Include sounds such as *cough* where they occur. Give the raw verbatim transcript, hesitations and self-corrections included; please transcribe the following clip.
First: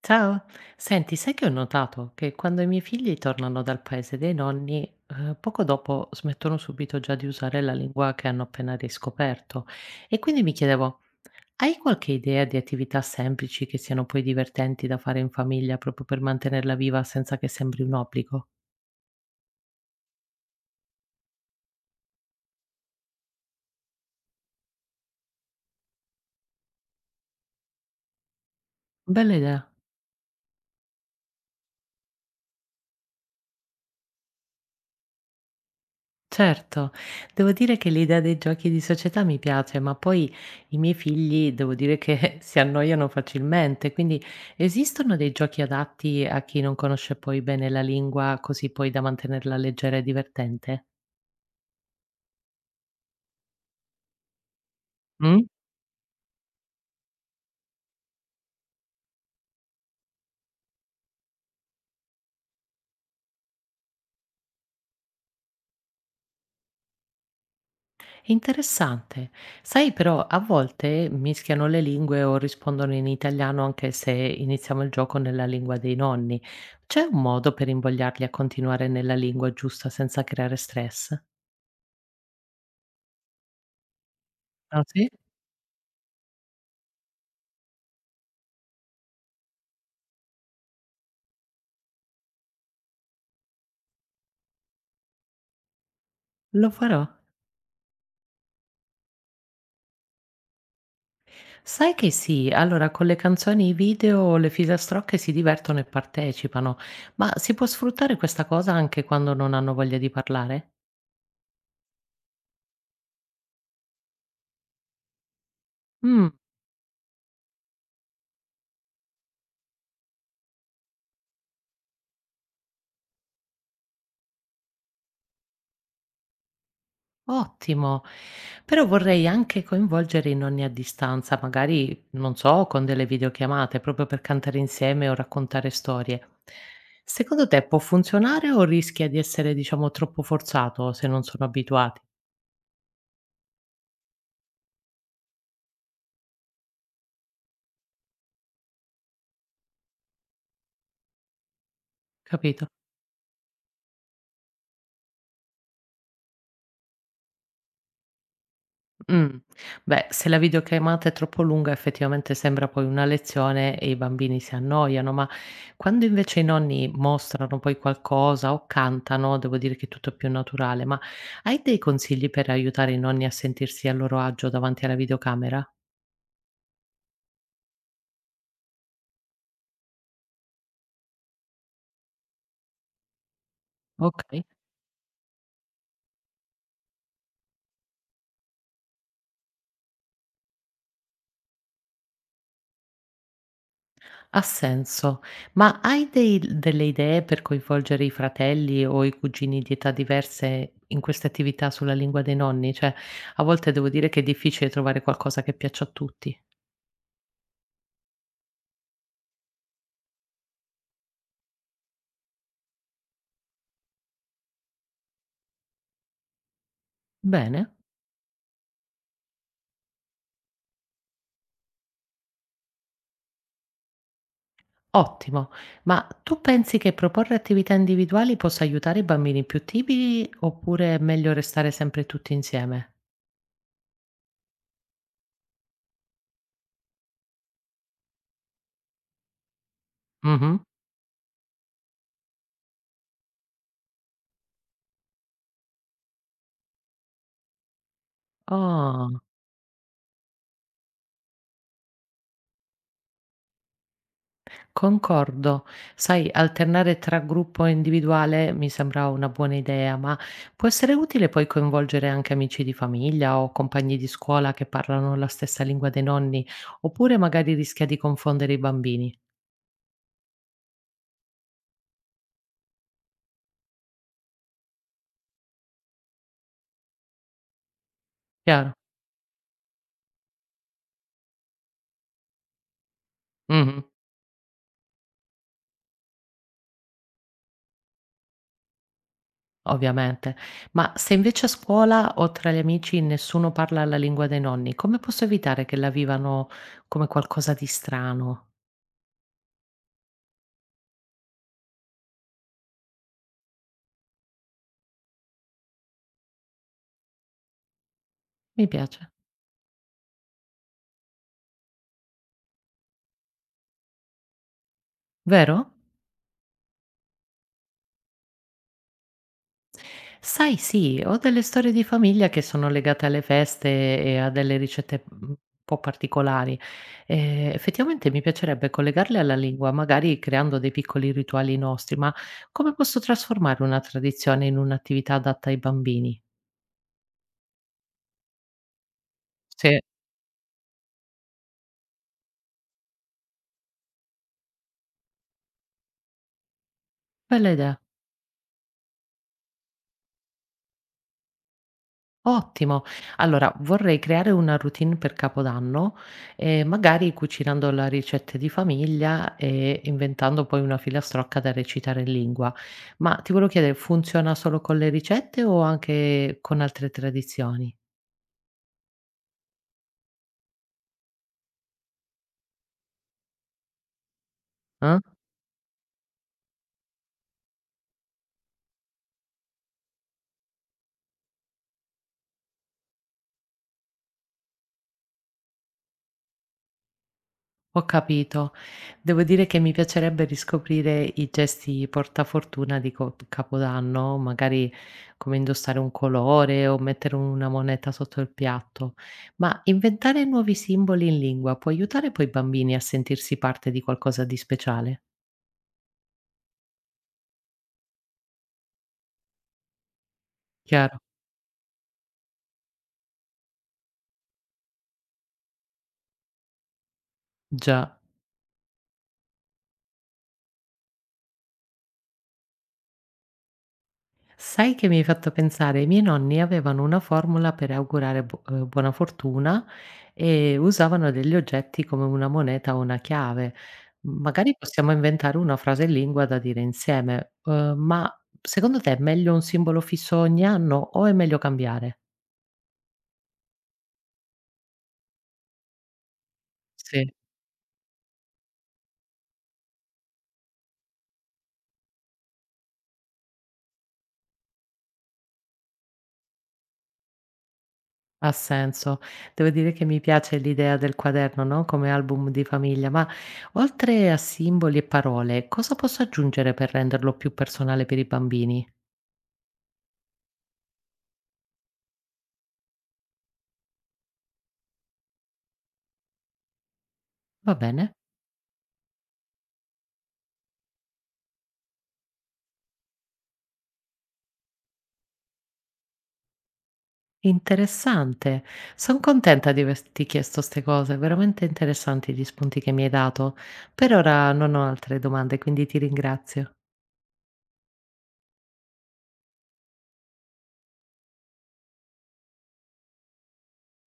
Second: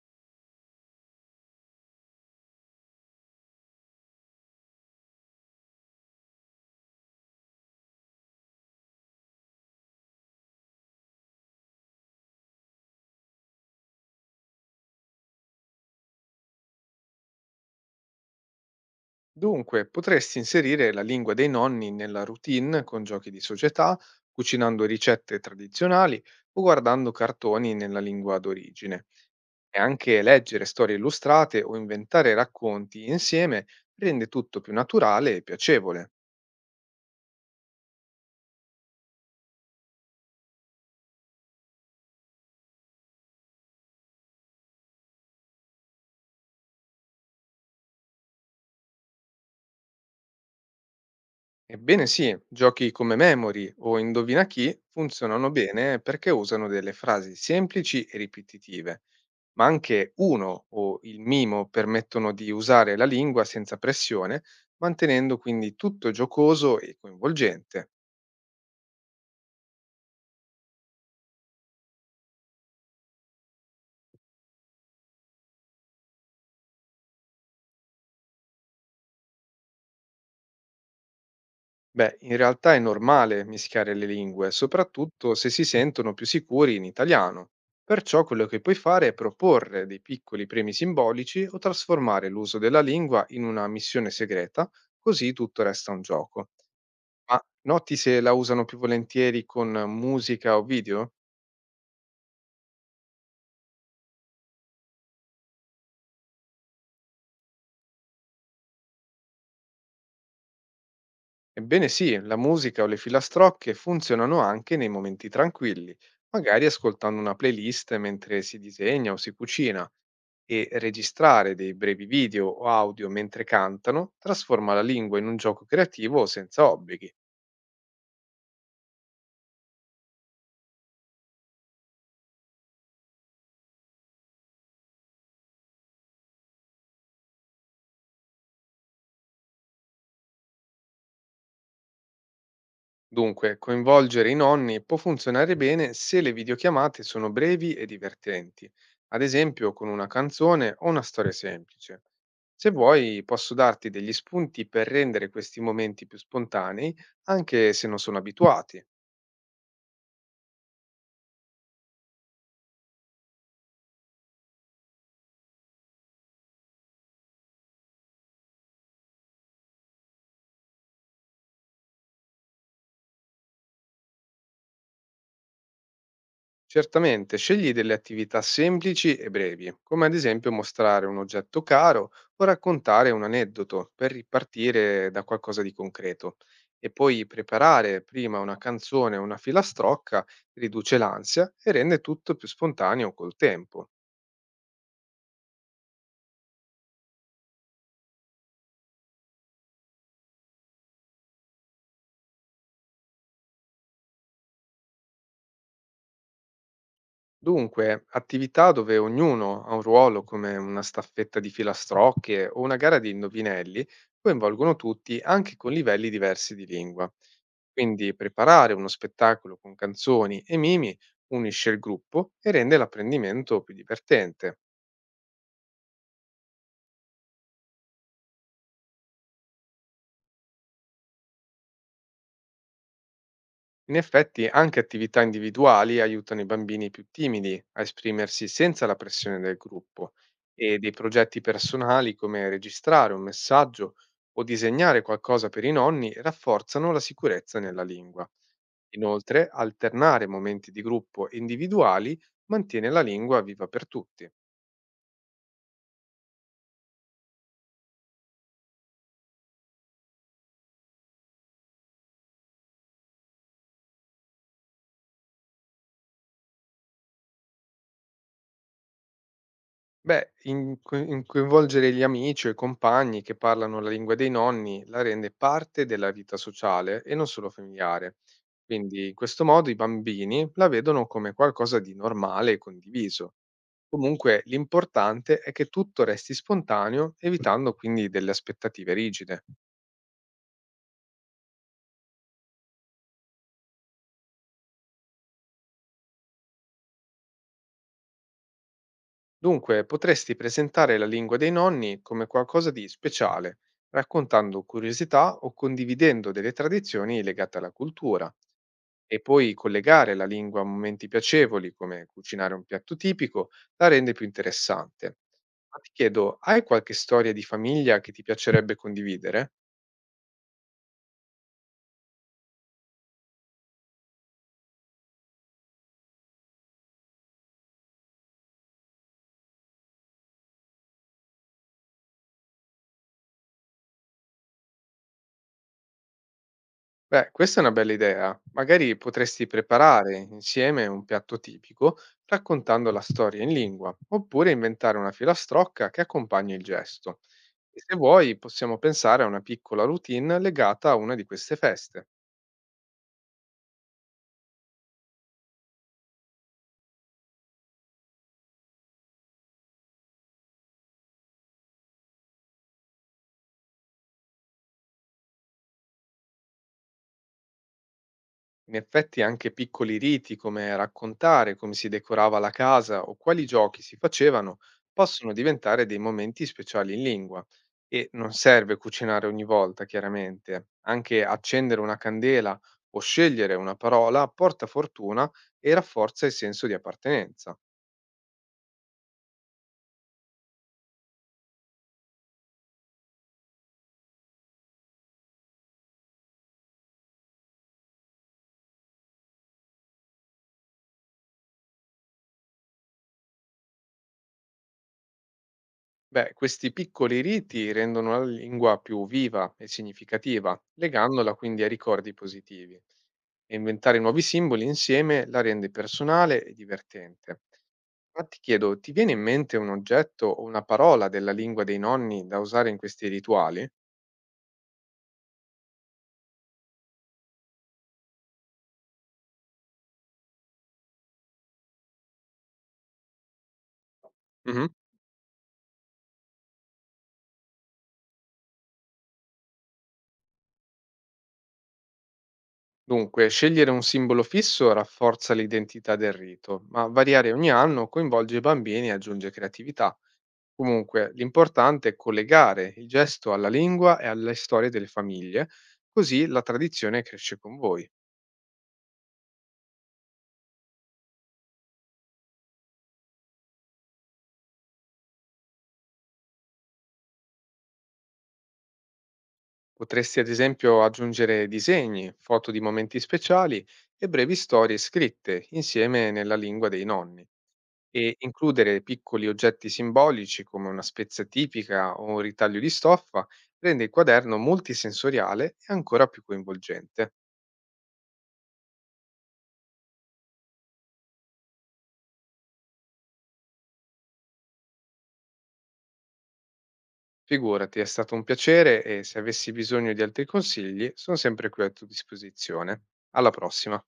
Ciao, senti, sai che ho notato che quando i miei figli tornano dal paese dei nonni, eh, poco dopo smettono subito già di usare la lingua che hanno appena riscoperto. E quindi mi chiedevo, hai qualche idea di attività semplici che siano poi divertenti da fare in famiglia proprio per mantenerla viva senza che sembri un obbligo? Dunque, potresti inserire la lingua dei nonni nella routine con giochi di società, cucinando ricette tradizionali o guardando cartoni nella lingua d'origine. Bella idea. E anche leggere storie illustrate o inventare racconti insieme rende tutto più naturale e piacevole. Certo, devo dire che l'idea dei giochi di società mi piace, ma poi i miei figli devo dire che *laughs* si annoiano facilmente, quindi esistono dei giochi adatti a chi non conosce poi bene la lingua, così poi da mantenerla leggera e divertente? Ebbene sì, giochi come Memory o Indovina chi Mm? funzionano bene perché usano delle frasi semplici e ripetitive. Ma anche uno o il mimo permettono di usare la lingua senza pressione, mantenendo quindi tutto giocoso e coinvolgente. Interessante. Sai, però a volte mischiano le lingue o rispondono in italiano anche se iniziamo il gioco nella lingua dei nonni. C'è un modo per invogliarli a continuare nella lingua giusta senza creare stress? Beh, in realtà è normale mischiare le lingue, Ah, sì? soprattutto se si sentono più sicuri in italiano. Perciò quello che puoi fare è proporre dei piccoli premi simbolici o trasformare l'uso della lingua in una missione segreta, così tutto resta un gioco. Lo farò. Ma noti se la usano più volentieri con musica o video? Sai che sì, allora con le canzoni i video le filastrocche si divertono e partecipano, ma si può sfruttare questa cosa anche quando non hanno voglia di parlare? Ebbene sì, la musica o le filastrocche funzionano anche nei momenti tranquilli, Mh, magari ascoltando una playlist mentre si disegna o si cucina e registrare dei brevi video o audio mentre cantano trasforma la lingua in un gioco creativo senza obblighi. ottimo. Però vorrei anche coinvolgere i nonni a distanza, magari, non so, con delle videochiamate, proprio per cantare insieme o raccontare storie. Secondo te può funzionare o rischia di essere, diciamo, troppo forzato se non sono abituati? Dunque, coinvolgere i nonni può funzionare bene se le videochiamate sono brevi e divertenti, ad esempio con una canzone o una storia semplice. Capito? Se vuoi, posso darti degli spunti per rendere questi momenti più spontanei, anche se non sono abituati. Mh. Beh, se la videochiamata è troppo lunga effettivamente sembra poi una lezione e i bambini si annoiano, ma quando invece i nonni mostrano poi qualcosa o cantano, devo dire che è tutto più naturale. Ma hai dei consigli per aiutare i nonni a sentirsi a loro agio davanti alla videocamera? Certamente, scegli delle attività semplici e brevi, come ad esempio mostrare un oggetto caro o raccontare un aneddoto per Okay, ripartire da qualcosa di concreto. E poi preparare prima una canzone o una filastrocca riduce l'ansia e rende tutto più spontaneo col tempo. ha senso. Ma hai dei delle idee per coinvolgere i fratelli o i cugini di età diverse in queste attività sulla lingua dei nonni? Cioè, a volte devo dire che è difficile trovare qualcosa che piaccia a tutti. Dunque, attività dove ognuno ha un ruolo, come una staffetta di filastrocche o una gara di indovinelli, coinvolgono tutti anche con livelli diversi di lingua. Bene, Quindi preparare uno spettacolo con canzoni e mimi unisce il gruppo e rende l'apprendimento più divertente. ottimo. Ma tu pensi che proporre attività individuali possa aiutare i bambini più timidi oppure è meglio restare sempre tutti insieme? In effetti, anche attività individuali aiutano i bambini più timidi a esprimersi senza la pressione del gruppo Mhm. e dei progetti personali come registrare un messaggio o disegnare qualcosa per i nonni rafforzano la sicurezza nella lingua. Oh, Inoltre, alternare momenti di gruppo e individuali mantiene la lingua viva per tutti. concordo. Sai, alternare tra gruppo e individuale mi sembra una buona idea, ma può essere utile poi coinvolgere anche amici di famiglia o compagni di scuola che parlano la stessa lingua dei nonni, oppure magari rischia di confondere i bambini. Beh, in- in coinvolgere gli amici o i compagni che parlano la lingua dei nonni la rende parte della vita sociale e non solo familiare. Chiaro? Quindi in questo modo i bambini la vedono come qualcosa di normale e condiviso. Mhm. Comunque l'importante è che tutto resti spontaneo, evitando quindi delle aspettative rigide. Ovviamente. Ma se invece a scuola o tra gli amici nessuno parla la lingua dei nonni, come posso evitare che la vivano come qualcosa di strano? Dunque potresti presentare la lingua dei nonni come qualcosa di speciale, raccontando curiosità o condividendo delle tradizioni legate alla cultura. Mi piace. E poi collegare la lingua a momenti piacevoli, come cucinare un piatto tipico, la rende più interessante. Vero? Ma ti chiedo, hai qualche storia di famiglia che ti piacerebbe condividere? Sai, sì, ho delle storie di famiglia che sono legate alle feste e a delle ricette mm, un po' particolari. Eh, effettivamente mi piacerebbe collegarle alla lingua, magari creando dei piccoli rituali nostri, ma come posso trasformare una tradizione in un'attività adatta ai bambini? Beh, questa è una bella idea. Magari potresti Sì. preparare insieme un piatto tipico raccontando la storia in lingua, oppure inventare una filastrocca che accompagni il gesto. Bella E idea. se vuoi, possiamo pensare a una piccola routine legata a una di queste feste. Ottimo. Allora, vorrei creare una routine per Capodanno, ehm, magari cucinando la ricette di famiglia e inventando poi una filastrocca da recitare in lingua. Ma ti volevo chiedere, funziona solo con le ricette o anche con altre tradizioni? In effetti anche piccoli riti come raccontare come si decorava la casa o quali giochi si facevano Eh? possono diventare dei momenti speciali in lingua e non serve cucinare ogni volta, chiaramente. Anche accendere una candela o scegliere una parola porta fortuna e rafforza il senso di appartenenza. Ho capito. Devo dire che mi piacerebbe riscoprire i gesti portafortuna di co Capodanno, magari come indossare un colore o mettere una moneta sotto il piatto. Ma inventare nuovi simboli in lingua può aiutare poi i bambini a sentirsi parte di qualcosa di speciale? Beh, questi piccoli riti rendono la lingua più viva e significativa, Chiaro, legandola quindi a ricordi positivi. E inventare nuovi simboli insieme la rende personale e divertente. già. Ma ti chiedo, ti viene in mente un oggetto o una parola della lingua dei nonni da usare in questi rituali? Sai che mi hai fatto pensare? I miei nonni avevano una formula per augurare bu- eh, buona fortuna e usavano degli oggetti come una moneta o una chiave. Magari Mhm. possiamo inventare una frase in lingua da dire insieme, eh, ma secondo te è meglio un simbolo fisso ogni anno o è meglio cambiare? Dunque, scegliere un simbolo fisso rafforza l'identità del rito, ma Sì, variare ogni anno coinvolge i bambini e aggiunge creatività. Comunque, l'importante è collegare il gesto alla lingua e alle storie delle famiglie, così la tradizione cresce con voi. ha senso. Devo dire che mi piace l'idea del quaderno, no? Come album di famiglia, ma oltre a simboli e parole, cosa posso aggiungere per renderlo più personale per i bambini? Potresti ad esempio aggiungere disegni, foto di momenti speciali e brevi storie scritte insieme nella lingua dei nonni Va bene? e includere piccoli oggetti simbolici come una spezza tipica o un ritaglio di stoffa rende il quaderno multisensoriale e ancora più coinvolgente. Interessante. Son contenta di averti chiesto 'ste cose, veramente interessanti gli spunti che mi hai dato. Per ora non ho altre domande, quindi ti ringrazio. Figurati, è stato un piacere e se avessi bisogno di altri consigli sono sempre qui a tua disposizione. Alla prossima.